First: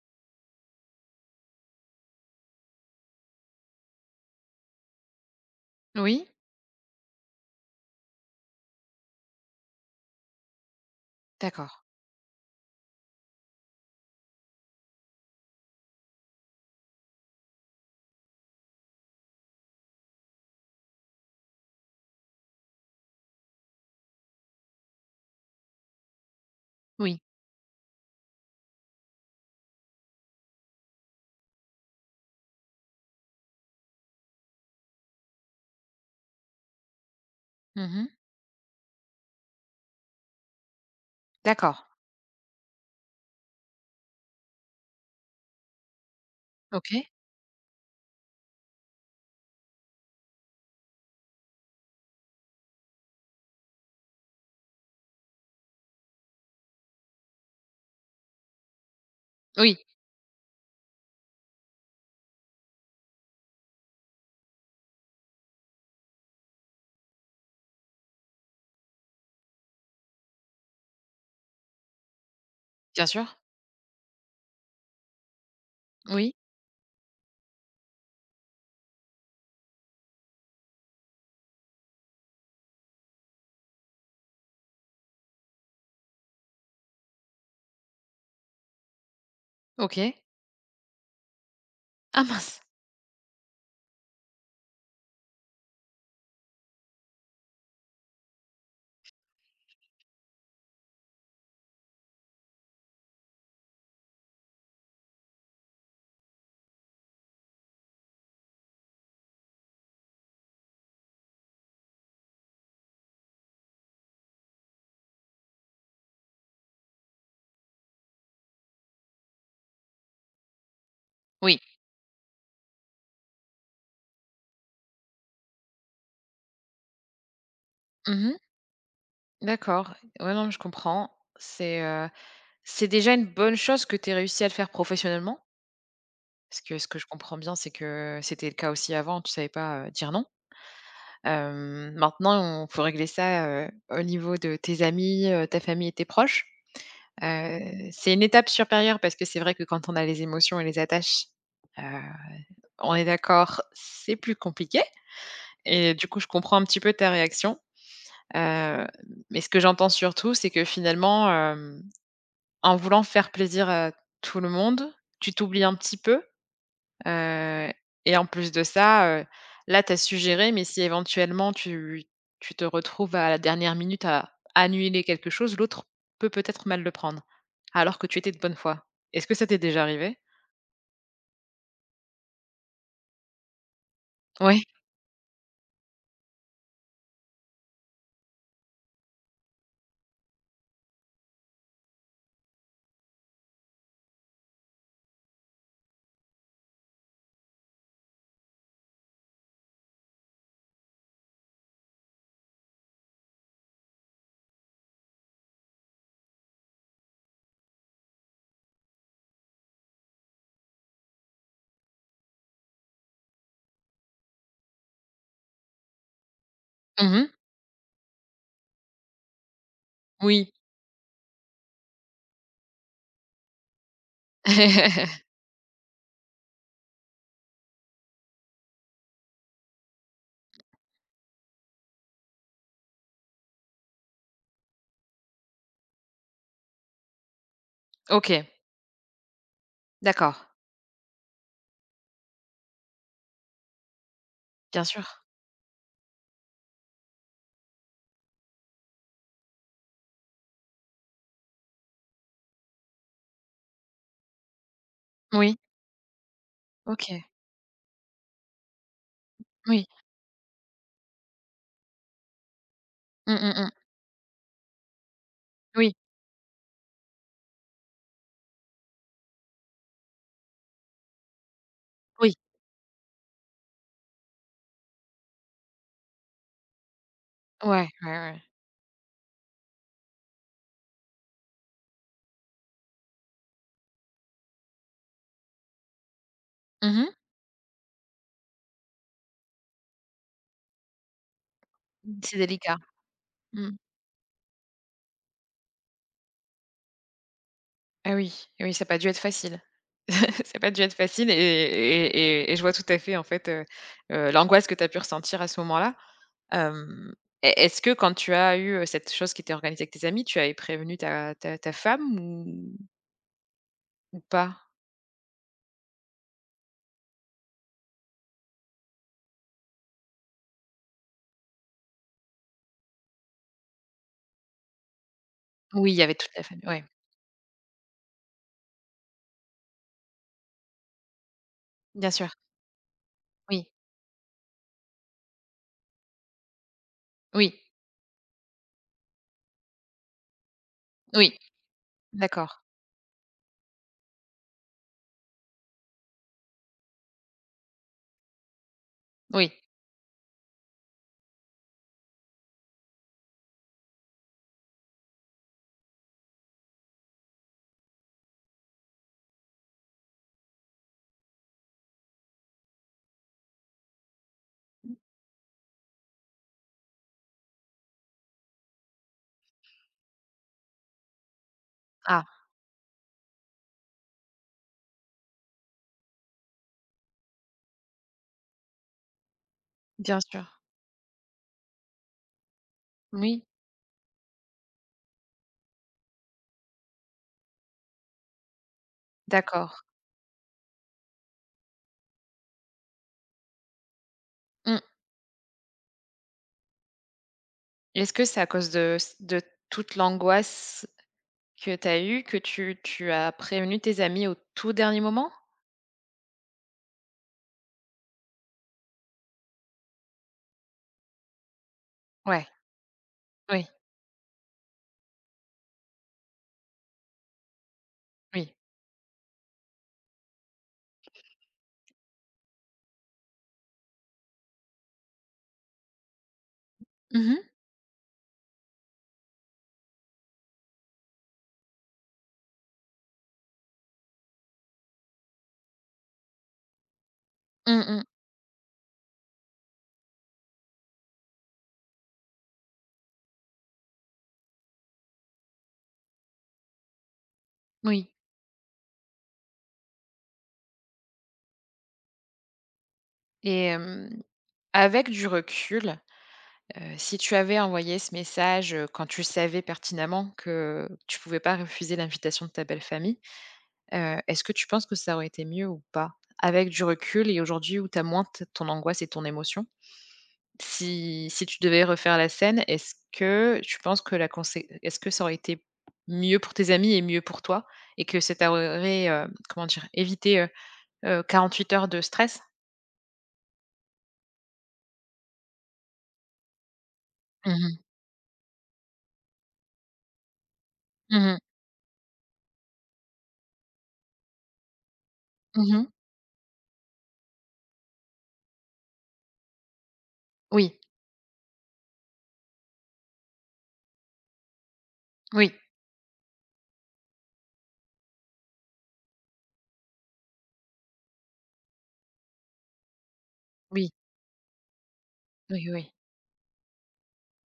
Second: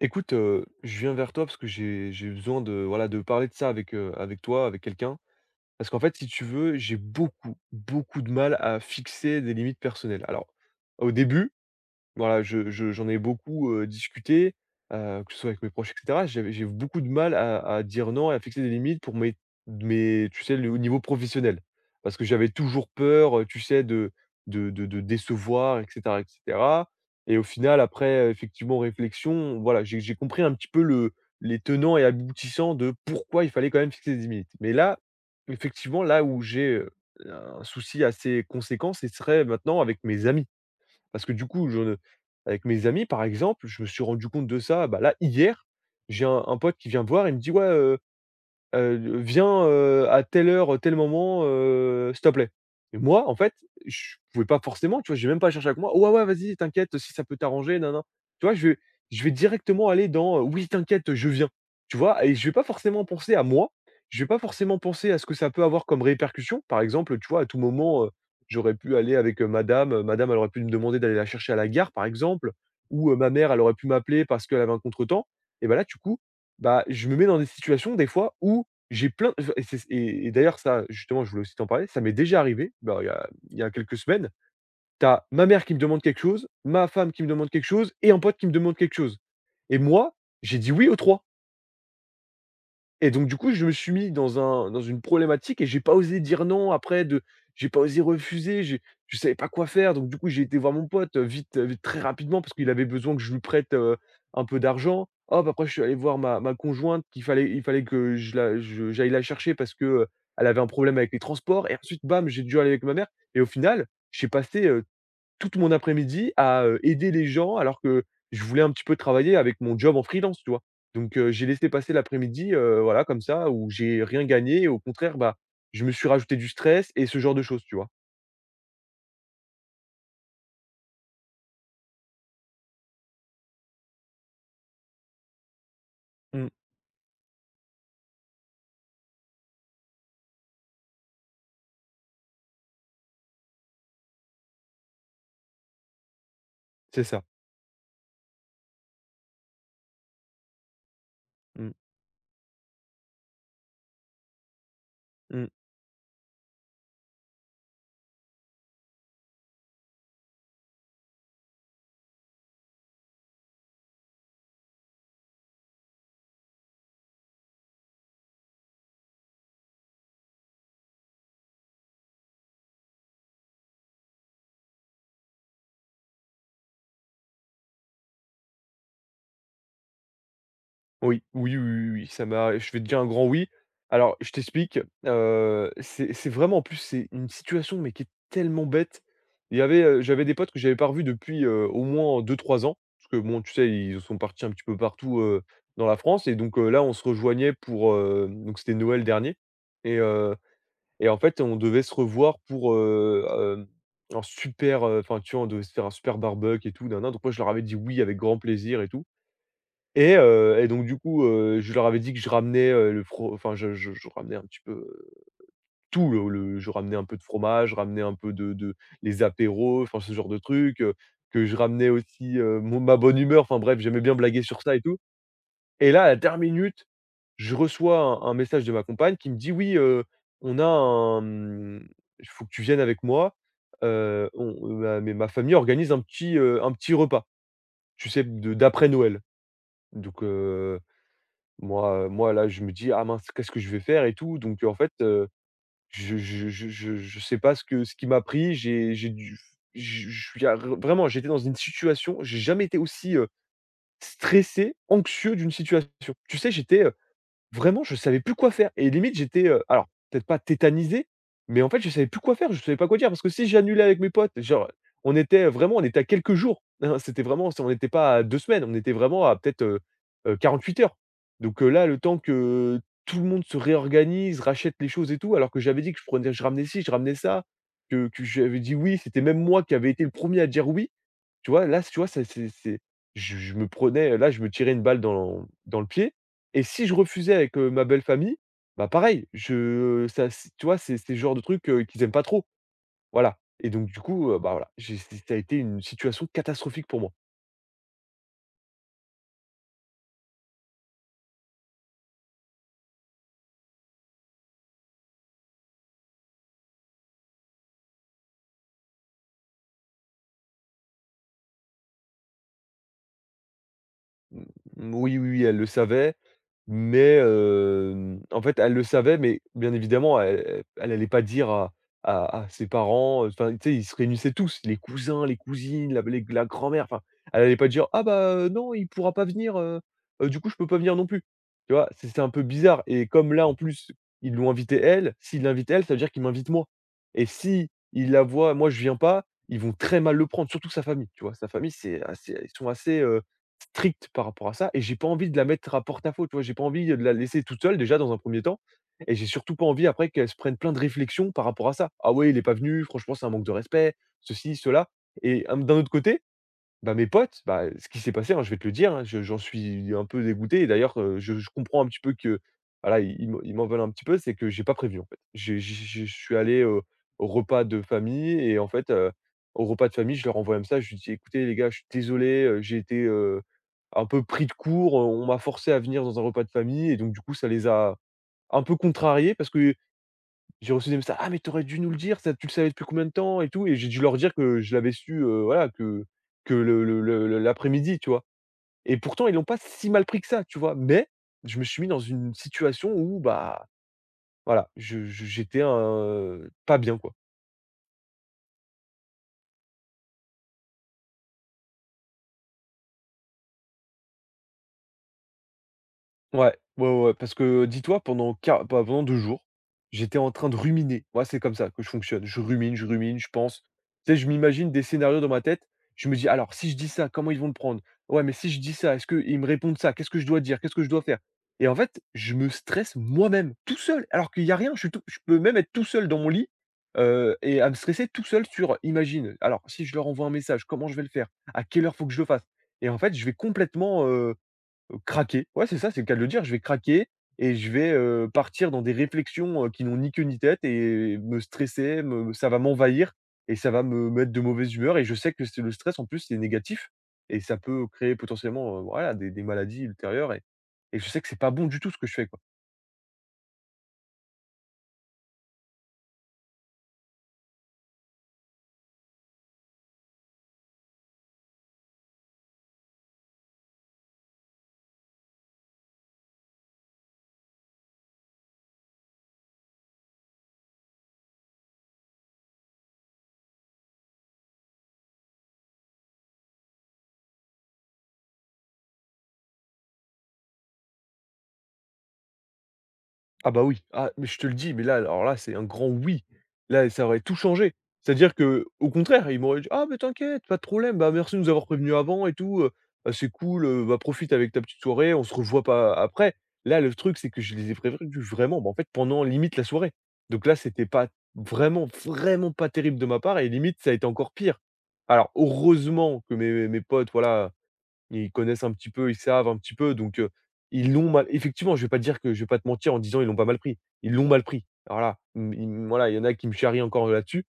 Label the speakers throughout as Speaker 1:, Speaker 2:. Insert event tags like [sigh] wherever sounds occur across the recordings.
Speaker 1: Écoute, je viens vers toi parce que j'ai besoin de, voilà, de parler de ça avec, avec toi, avec quelqu'un. Parce qu'en fait,
Speaker 2: Oui,
Speaker 1: si tu veux, j'ai beaucoup, beaucoup de mal à fixer des limites personnelles. Alors, au début,
Speaker 2: d'accord.
Speaker 1: voilà, je j'en ai beaucoup, discuté, que ce soit avec mes proches et cetera. J'ai beaucoup de mal à dire non et à fixer des limites pour mes mes tu sais, le au niveau professionnel. Parce que j'avais toujours peur, tu sais, de décevoir et cetera et cetera
Speaker 2: Oui.
Speaker 1: et au final, après, effectivement, réflexion, voilà, j'ai compris un petit peu le les tenants et aboutissants de pourquoi il fallait quand même fixer des limites. Mais là, effectivement, là où j'ai, un souci
Speaker 2: Mmh.
Speaker 1: assez conséquent, ce serait maintenant avec mes amis. Parce que du coup,
Speaker 2: D'accord.
Speaker 1: je ne avec mes amis, par exemple, je me suis rendu compte de ça, bah, là, hier, j'ai un pote qui vient me
Speaker 2: OK.
Speaker 1: voir, et me dit: «Ouais» «Viens, à telle heure, tel moment, s'il te plaît». Et moi, en fait, je pouvais pas forcément, tu vois? J'ai même pas cherché avec moi: «Ouais, ouais, vas-y, t'inquiète, si ça peut t'arranger, nin, nin». Tu vois? Je vais
Speaker 2: Oui,
Speaker 1: directement aller dans: «Oui, t'inquiète, je viens». Tu vois? Et je vais pas forcément penser à moi, je vais pas forcément penser à ce que ça peut avoir comme répercussion. Par exemple, tu vois? À tout moment, j'aurais pu aller avec, madame, elle aurait pu me demander d'aller la chercher à la gare, par exemple,
Speaker 2: bien
Speaker 1: ou, ma
Speaker 2: sûr.
Speaker 1: mère, elle aurait pu m'appeler parce qu'elle avait un contretemps. Et ben là, du coup,
Speaker 2: Oui,
Speaker 1: bah, je me mets dans des situations, des fois, où j'ai plein enfin et c'est et d'ailleurs ça, justement, je voulais aussi t'en parler, ça m'est déjà arrivé, bah, il y a quelques semaines. Tu as ma mère qui me demande quelque chose, ma femme qui me demande quelque chose et un pote qui me demande quelque chose et moi,
Speaker 2: OK.
Speaker 1: j'ai dit: «Oui» aux 3
Speaker 2: Ah mince!
Speaker 1: et donc du coup, je me suis mis dans une problématique et j'ai pas osé dire non après de j'ai pas osé refuser, j'ai je savais pas quoi faire. Donc du coup, j'ai été voir mon pote, vite, vite très rapidement parce qu'il avait besoin que je lui prête, un peu d'argent. Hop, après je suis allé voir ma conjointe qu'il fallait il fallait que je la je j'aille la chercher parce que, elle avait un problème avec les transports et ensuite bam, j'ai dû aller avec ma mère et au final, j'ai passé, toute mon après-midi à, aider les gens alors que je voulais un petit peu travailler avec mon job en freelance, tu vois? Donc j'ai
Speaker 2: Oui.
Speaker 1: laissé passer l'après-midi, voilà comme ça où j'ai rien gagné et au contraire, bah, je me suis rajouté du stress et ce genre de choses, tu vois?
Speaker 2: Mmh. D'accord. Ouais, non, mais je comprends. C'est déjà une bonne chose que tu aies réussi à le faire professionnellement,
Speaker 1: Mmh,
Speaker 2: parce que ce que je comprends bien, c'est que c'était le cas aussi avant, tu savais pas, dire non. Maintenant, il faut régler ça, au niveau de tes amis, ta famille et tes proches.
Speaker 1: c'est ça.
Speaker 2: Heu, c'est une étape supérieure parce que c'est vrai que quand on a les émotions et les attaches,
Speaker 1: Mmh,
Speaker 2: on est d'accord, c'est plus compliqué
Speaker 1: mmh.
Speaker 2: et du coup, je comprends un petit peu ta réaction. Heu, mais ce que j'entends surtout, c'est que finalement, en voulant faire plaisir à tout le monde, tu t'oublies un petit peu, heu et en plus de ça, là, tu as suggéré, mais si éventuellement tu te retrouves à la dernière minute à annuler quelque chose, l'autre peut peut-être mal le prendre, alors que tu étais de bonne foi. Est-ce que ça t'est déjà arrivé?
Speaker 1: Oui, oui, oui, oui, oui, ça m'a je vais te dire un grand oui. Alors, je
Speaker 2: Oui.
Speaker 1: t'explique, c'est vraiment en plus, c'est une situation, mais qui est tellement bête. J'avais des potes que j'avais pas revus depuis, au moins 2, 3 ans, parce que bon, tu sais, ils sont partis un petit peu partout, dans la France et donc, là, on se rejoignait pour, donc c'était Noël dernier et heu et en fait, on devait se revoir pourhem, enfin, tu vois, on devait se faire un super barbecue et tout, nin nin, donc moi, je leur avais dit: «Oui», avec grand plaisir et tout et donc du coup, je leur avais dit que je ramenais, le fro enfin je ramenais un petit peu, tout le je ramenais un peu de
Speaker 2: Mmh.
Speaker 1: fromage, je ramenais un peu de les apéros, enfin ce genre de
Speaker 2: Oui.
Speaker 1: trucs, que je ramenais aussi, mon ma bonne humeur, enfin bref, j'aimais bien blaguer sur ça et tout.
Speaker 2: [laughs]
Speaker 1: Et là, à la dernière minute, je reçois un message de ma compagne qui me dit: «Oui, on a un, mmh, il faut que tu viennes avec moi, on ma mais ma famille organise un petit repas», tu sais,
Speaker 2: OK,
Speaker 1: de d'après Noël. Donc
Speaker 2: d'accord,
Speaker 1: heu moi là, je me dis: «Ah mince, qu'est-ce que je vais faire et tout?» Donc en
Speaker 2: bien
Speaker 1: fait,
Speaker 2: sûr.
Speaker 1: je sais pas ce qui m'a pris. J'ai dû je suis ar Vraiment, j'étais dans une situation j'ai jamais été aussi, stressé, anxieux d'une
Speaker 2: Oui,
Speaker 1: situation. Tu sais, j'étais,
Speaker 2: OK.
Speaker 1: Vraiment, je savais plus quoi faire et limite j'étais,
Speaker 2: Oui.
Speaker 1: alors peut-être pas tétanisé, mais en fait je savais plus quoi faire, je savais pas quoi dire parce que
Speaker 2: Mmh,
Speaker 1: si
Speaker 2: mmh, mmh.
Speaker 1: j'annulais avec mes potes, genre, on
Speaker 2: Oui,
Speaker 1: était à quelques jours, hein, c'était vraiment on n'était pas à 2 semaines, on était vraiment à peut-être, 48 heures. Donc, là, le temps
Speaker 2: oui.
Speaker 1: que tout le monde se réorganise, rachète les choses et tout, alors que j'avais dit que je ramenais ci, je ramenais ça,
Speaker 2: Ouais,
Speaker 1: que
Speaker 2: ouais,
Speaker 1: que
Speaker 2: ouais.
Speaker 1: j'avais dit oui, c'était même moi qui avait été le premier à dire oui. Tu vois, là, tu vois, ça c'est je me prenais, là, je me tirais une balle dans le pied et si je
Speaker 2: Mmh mh.
Speaker 1: refusais avec, ma belle famille, bah, pareil, je ça c tu vois, c'est le genre de truc, qu'ils aiment pas
Speaker 2: C'est
Speaker 1: trop,
Speaker 2: délicat.
Speaker 1: voilà et
Speaker 2: Mmh.
Speaker 1: donc du coup, bah, voilà, j'ai c'est ça a été une situation catastrophique pour moi.
Speaker 2: Ah oui, eh oui, ça a pas dû être facile. [laughs] Ça a pas dû être facile et je vois tout à fait, en fait, l'angoisse que tu as pu ressentir à ce moment-là. Hem, est-ce que quand tu as eu, cette chose qui était organisée avec tes amis, tu avais prévenu ta femme ou
Speaker 1: Mmh,
Speaker 2: pas?
Speaker 1: oui, oui, oui, elle le savait, mais en fait, elle le savait, mais bien évidemment, elle pas dire à ses parents, enfin, tu sais, ils se réunissaient tous, les cousins, les
Speaker 2: Oui,
Speaker 1: cousines,
Speaker 2: il y
Speaker 1: la
Speaker 2: avait
Speaker 1: les
Speaker 2: toute la
Speaker 1: la
Speaker 2: famille, ouais.
Speaker 1: grand-mère, enfin, elle n'allait pas dire: «Ah bah, non, il pourra pas venir, du coup, je peux pas venir non plus». Tu vois? C'est
Speaker 2: Bien
Speaker 1: c'est
Speaker 2: sûr.
Speaker 1: un peu bizarre et comme là, en
Speaker 2: Oui,
Speaker 1: plus, ils l'ont invitée elle, s'ils l'invitent elle, ça veut dire qu'ils m'invitent moi et
Speaker 2: oui,
Speaker 1: si s'ils la voient, moi, je viens pas, ils vont très mal le prendre, surtout sa famille, tu vois?
Speaker 2: oui.
Speaker 1: Sa famille, c'est assez ils
Speaker 2: D'accord.
Speaker 1: sont assez, stricte par rapport à ça et j'ai pas envie de la mettre à porte-à-faux, tu vois? J'ai pas envie, de la laisser toute seule déjà dans un premier temps et j'ai
Speaker 2: Oui.
Speaker 1: surtout pas envie après qu'elle se prenne plein de réflexions par rapport à ça. «Ah ouais, il est pas venu, franchement, c'est un manque de respect», ceci, cela et d'un autre côté, bah, mes potes, bah, ce qui s'est passé, hein, je vais te le dire, hein, je j'en suis un peu dégoûté et d'ailleurs, je comprends un petit peu que, voilà, ils m'en veulent un petit peu, c'est que j'ai pas prévu en fait. J'ai je suis allé, au repas de famille et en fait, au repas de famille, je leur envoie un message, je dis: «Écoutez les gars, je suis
Speaker 2: Ah,
Speaker 1: désolé, j'ai été, un peu pris de court, on m'a forcé à venir dans un repas de famille» et donc du coup, ça les a un peu contrariés parce que
Speaker 2: bien sûr.
Speaker 1: j'ai reçu des messages: «Ah mais t'aurais dû nous le dire, ça tu le savais depuis combien de temps?»
Speaker 2: Oui,
Speaker 1: et tout et j'ai dû leur dire que je l'avais su, voilà, que le l'après-midi, tu vois? Et pourtant ils l'ont pas
Speaker 2: d'accord.
Speaker 1: si mal pris que ça, tu vois? Mais je me suis mis dans une situation où, bah, voilà,
Speaker 2: Mmh.
Speaker 1: je j'étais, pas bien, quoi.
Speaker 2: Est-ce que c'est à cause de toute l'angoisse que tu as eue que tu as prévenu tes amis au tout dernier moment?
Speaker 1: Ouais, ouais, ouais, ouais, parce que dis-toi pendant qua pa pendant 2 jours, j'étais en train de ruminer. Moi, c'est comme ça que je fonctionne. Je
Speaker 2: Ouais,
Speaker 1: rumine, je rumine, je pense.
Speaker 2: oui,
Speaker 1: Tu sais, je m'imagine des scénarios dans ma tête. Je me dis: «Alors si je dis ça, comment ils vont le prendre? Ouais, mais si
Speaker 2: oui.
Speaker 1: je dis ça, est-ce qu'ils me répondent ça? Qu'est-ce que je dois dire? Qu'est-ce que je dois faire?» Et en fait, je me stresse moi-même, tout seul, alors qu'il y a rien. Je peux même être tout seul dans mon lit,
Speaker 2: Mmh mh.
Speaker 1: et à me stresser tout seul sur imagine, alors si je leur envoie un message, comment je vais le faire? À quelle heure faut que je le fasse? Et en fait, je vais complètement craquer. Ouais, c'est ça, c'est le cas de le dire. Je vais craquer et je
Speaker 2: Mmh
Speaker 1: vais,
Speaker 2: mmh.
Speaker 1: partir dans des réflexions, qui n'ont ni queue ni tête et me stresser, me ça va m'envahir et ça va me mettre de mauvaise humeur et je sais que c'est le stress, en plus, c'est négatif et ça peut
Speaker 2: Oui
Speaker 1: créer potentiellement, voilà, des maladies ultérieures et je sais que c'est pas bon du tout ce que je fais, quoi.
Speaker 2: et avec du recul, si tu avais envoyé ce message, quand tu savais pertinemment que tu pouvais pas refuser l'invitation de ta belle famille, est-ce que tu penses que ça aurait été mieux ou pas? Avec du recul et aujourd'hui où tu as moins t ton angoisse et ton émotion? Si tu devais refaire la scène, est-ce que tu penses que la consé est-ce que ça aurait été mieux pour tes amis et mieux pour toi et que ça t'aurait, comment dire? Évité, 48 heures de stress?
Speaker 1: Ah bah oui, ah mais je te le dis, mais là, alors là, c'est un grand oui. Là, ça aurait tout
Speaker 2: Mmh
Speaker 1: changé.
Speaker 2: mh.
Speaker 1: C'est-à-dire que, au contraire, ils m'auraient dit: «Ah mais t'inquiète, pas de problème, bah merci
Speaker 2: Mmh.
Speaker 1: de nous avoir prévenus avant et tout, bah c'est cool, bah profite avec ta petite soirée, on se revoit
Speaker 2: Mmh.
Speaker 1: pas après». Là, le truc, c'est que je les ai prévenus vraiment, bah en fait, pendant limite la soirée. Donc là,
Speaker 2: Oui,
Speaker 1: c'était pas vraiment, vraiment pas terrible de ma part et limite, ça a été encore pire. Alors
Speaker 2: oui,
Speaker 1: heureusement que mes potes, voilà, ils connaissent un petit peu, ils savent un petit peu, donc ils l'ont mal effectivement, je vais pas te dire que je vais pas te mentir en disant: «Ils l'ont pas mal pris».
Speaker 2: oui,
Speaker 1: Ils l'ont mal pris. Voilà, mmh,
Speaker 2: oui,
Speaker 1: ils
Speaker 2: oui.
Speaker 1: voilà, il y en a qui me charrient encore là-dessus,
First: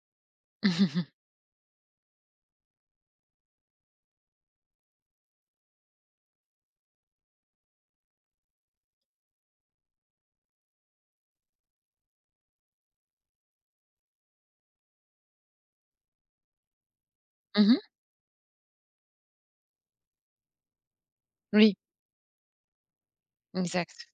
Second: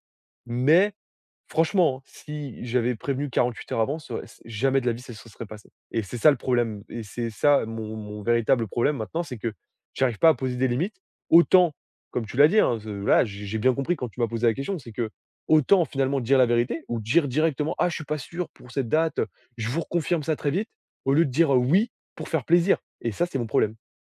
Speaker 1: mais
Speaker 2: [laughs]
Speaker 1: franchement, hein, si j'avais prévenu 48 heures avant, ça aurait c jamais de la vie ça se serait passé et c'est ça le problème et c'est ça mon véritable problème maintenant, c'est que j'arrive pas à poser des limites. Autant, comme tu l'as dit, hein, ce voilà, j'ai bien compris quand tu m'as posé la question, c'est que, autant finalement dire la vérité ou dire
Speaker 2: Mmh
Speaker 1: directement:
Speaker 2: mh.
Speaker 1: «Ah, je suis pas sûr pour cette date». Je vous reconfirme ça très vite, au lieu de dire,
Speaker 2: Oui,
Speaker 1: oui pour faire plaisir et ça, c'est mon problème.
Speaker 2: exact.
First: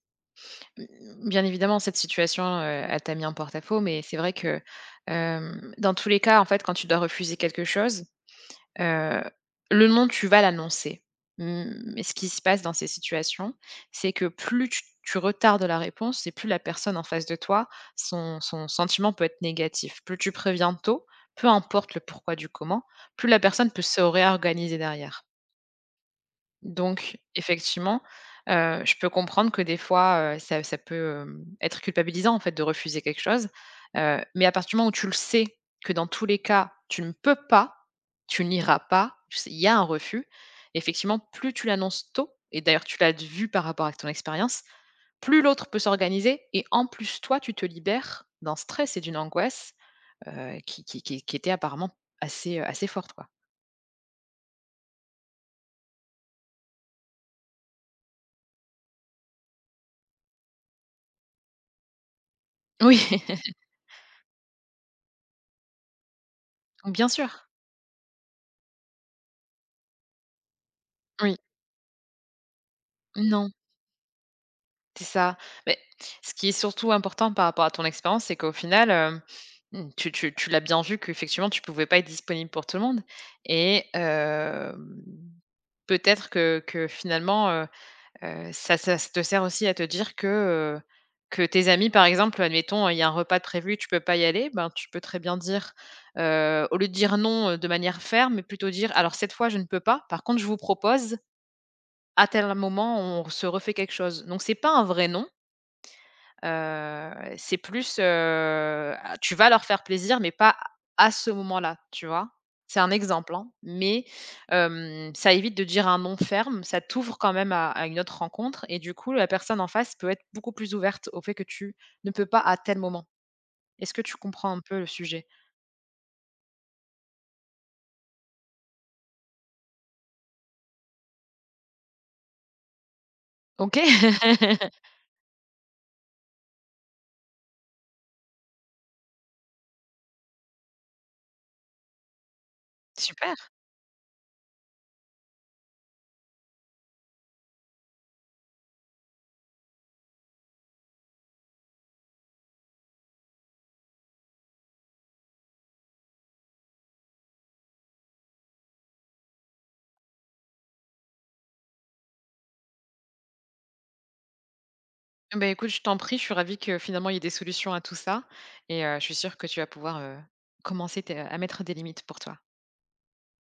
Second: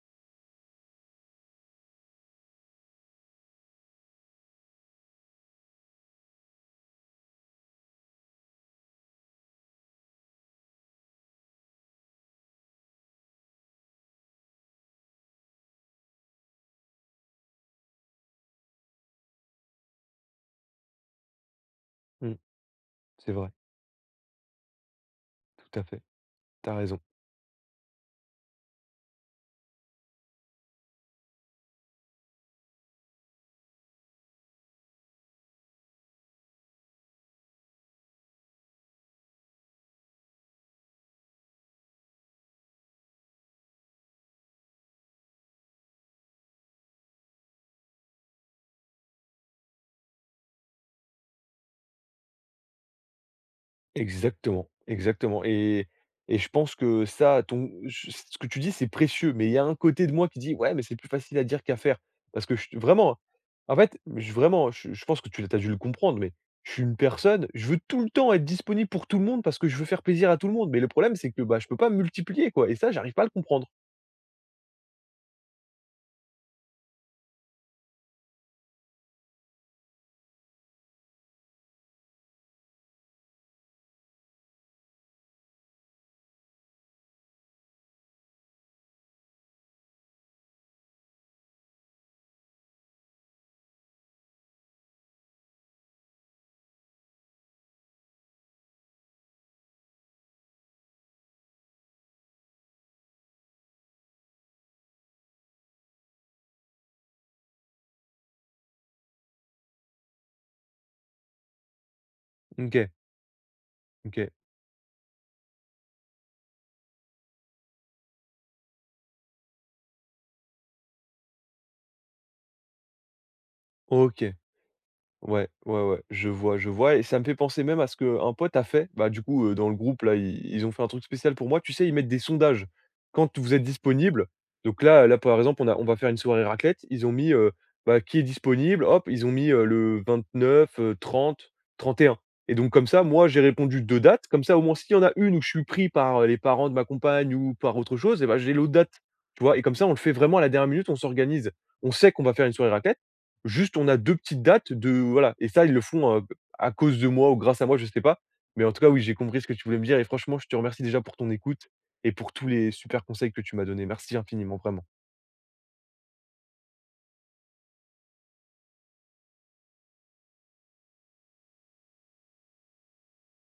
Speaker 2: Mmh, bien évidemment, cette situation, elle t'a mis en porte-à-faux, mais c'est vrai que, dans tous les cas, en fait, quand tu dois refuser quelque chose. Heu, le nom tu vas l'annoncer. Mmh, mais ce qui se passe dans ces situations, c'est que plus tu retardes la réponse et plus la personne en face de toi, son sentiment peut être négatif. Plus tu préviens tôt, peu importe le
Speaker 1: Mmh,
Speaker 2: pourquoi du comment, plus
Speaker 1: c'est
Speaker 2: la
Speaker 1: vrai,
Speaker 2: personne peut se réorganiser derrière.
Speaker 1: tout à fait. Tu as raison.
Speaker 2: Donc effectivement, je peux comprendre que des fois, ça peut, être culpabilisant, en fait, de refuser quelque chose, mais à partir du moment où tu le sais que dans tous les cas, tu ne peux pas, tu n'iras pas, tu sais, il y a un refus. Effectivement, plus tu l'annonces tôt et d'ailleurs tu l'as vu par rapport à ton expérience, plus l'autre peut s'organiser et en plus toi, tu te libères d'un stress et d'une angoisse, qui était apparemment assez, assez forte, quoi.
Speaker 1: Exactement, exactement et je pense que ça, ton ch ce que tu dis, c'est précieux, mais il y a un côté de moi qui dit: «Ouais, mais c'est plus facile à dire qu'à faire» parce que je
Speaker 2: Oui,
Speaker 1: vraiment,
Speaker 2: [laughs]
Speaker 1: en fait, je vraiment, je pense que tu as dû le comprendre, mais je suis une
Speaker 2: bien
Speaker 1: personne,
Speaker 2: sûr.
Speaker 1: je veux tout le temps être disponible pour tout le monde parce que je veux faire plaisir à tout le monde, mais le problème, c'est
Speaker 2: Oui.
Speaker 1: que, bah, je peux pas me multiplier, quoi et ça, j'arrive pas à le
Speaker 2: Non.
Speaker 1: comprendre.
Speaker 2: C'est ça. Mais ce qui est surtout important par rapport à ton expérience, c'est qu'au final, mmh, tu l'as bien vu qu'effectivement, tu pouvais pas être disponible pour tout le monde et peut-être que finalement, ça te sert aussi à te dire heu, que tes amis, par exemple, admettons, il y a un repas de prévu, tu peux pas y aller, ben, tu peux très bien dire, au lieu de dire non, de manière ferme, mais plutôt dire: «Alors cette fois, je ne peux pas. Par contre, je vous propose, à tel moment, on se refait quelque chose». Donc c'est pas un vrai non. C'est plus, ah, tu vas leur faire plaisir, mais pas à ce moment-là, tu vois? C'est
Speaker 1: OK,
Speaker 2: un exemple, hein, mais
Speaker 1: OK,
Speaker 2: ça évite de dire un non ferme, ça t'ouvre quand même à une autre rencontre et du coup, la personne en face peut être beaucoup plus ouverte au fait que tu ne peux pas à tel moment. Est-ce que tu
Speaker 1: OK.
Speaker 2: comprends un peu le sujet?
Speaker 1: Ouais, ouais, ouais, je vois et ça me fait penser même à ce qu'un pote a fait. Bah, du coup, dans le groupe là, ils ont fait un truc spécial pour moi. Tu sais, ils mettent des sondages. Quand vous êtes
Speaker 2: OK.
Speaker 1: disponible,
Speaker 2: [laughs]
Speaker 1: donc là là, par exemple, on a on va faire une soirée raclette. Ils ont mis, bah, qui est disponible? Hop, ils ont mis, le 29, 30, 31 et un. Et donc comme ça, moi,
Speaker 2: Super.
Speaker 1: j'ai répondu 2 dates. Comme ça, au moins, s'il y en a une où je suis pris par, les parents de ma compagne ou par autre chose et ben j'ai l'autre date, tu vois? Et comme ça, on le fait vraiment à la dernière minute, on s'organise. On sait qu'on va faire une soirée raclette. Juste, on a 2 petites dates de voilà et ça, ils le font, à cause de moi ou grâce à moi, je sais pas. Mais en tout cas, oui, j'ai compris ce que tu voulais me dire et franchement, je te remercie déjà pour ton écoute et pour tous les super conseils que tu m'as donnés. Merci infiniment, vraiment.
Speaker 2: Ben écoute, je t'en prie, je suis ravie que finalement il y ait des solutions à tout ça et je suis sûre que tu vas pouvoir, commencer tes à mettre des limites pour toi.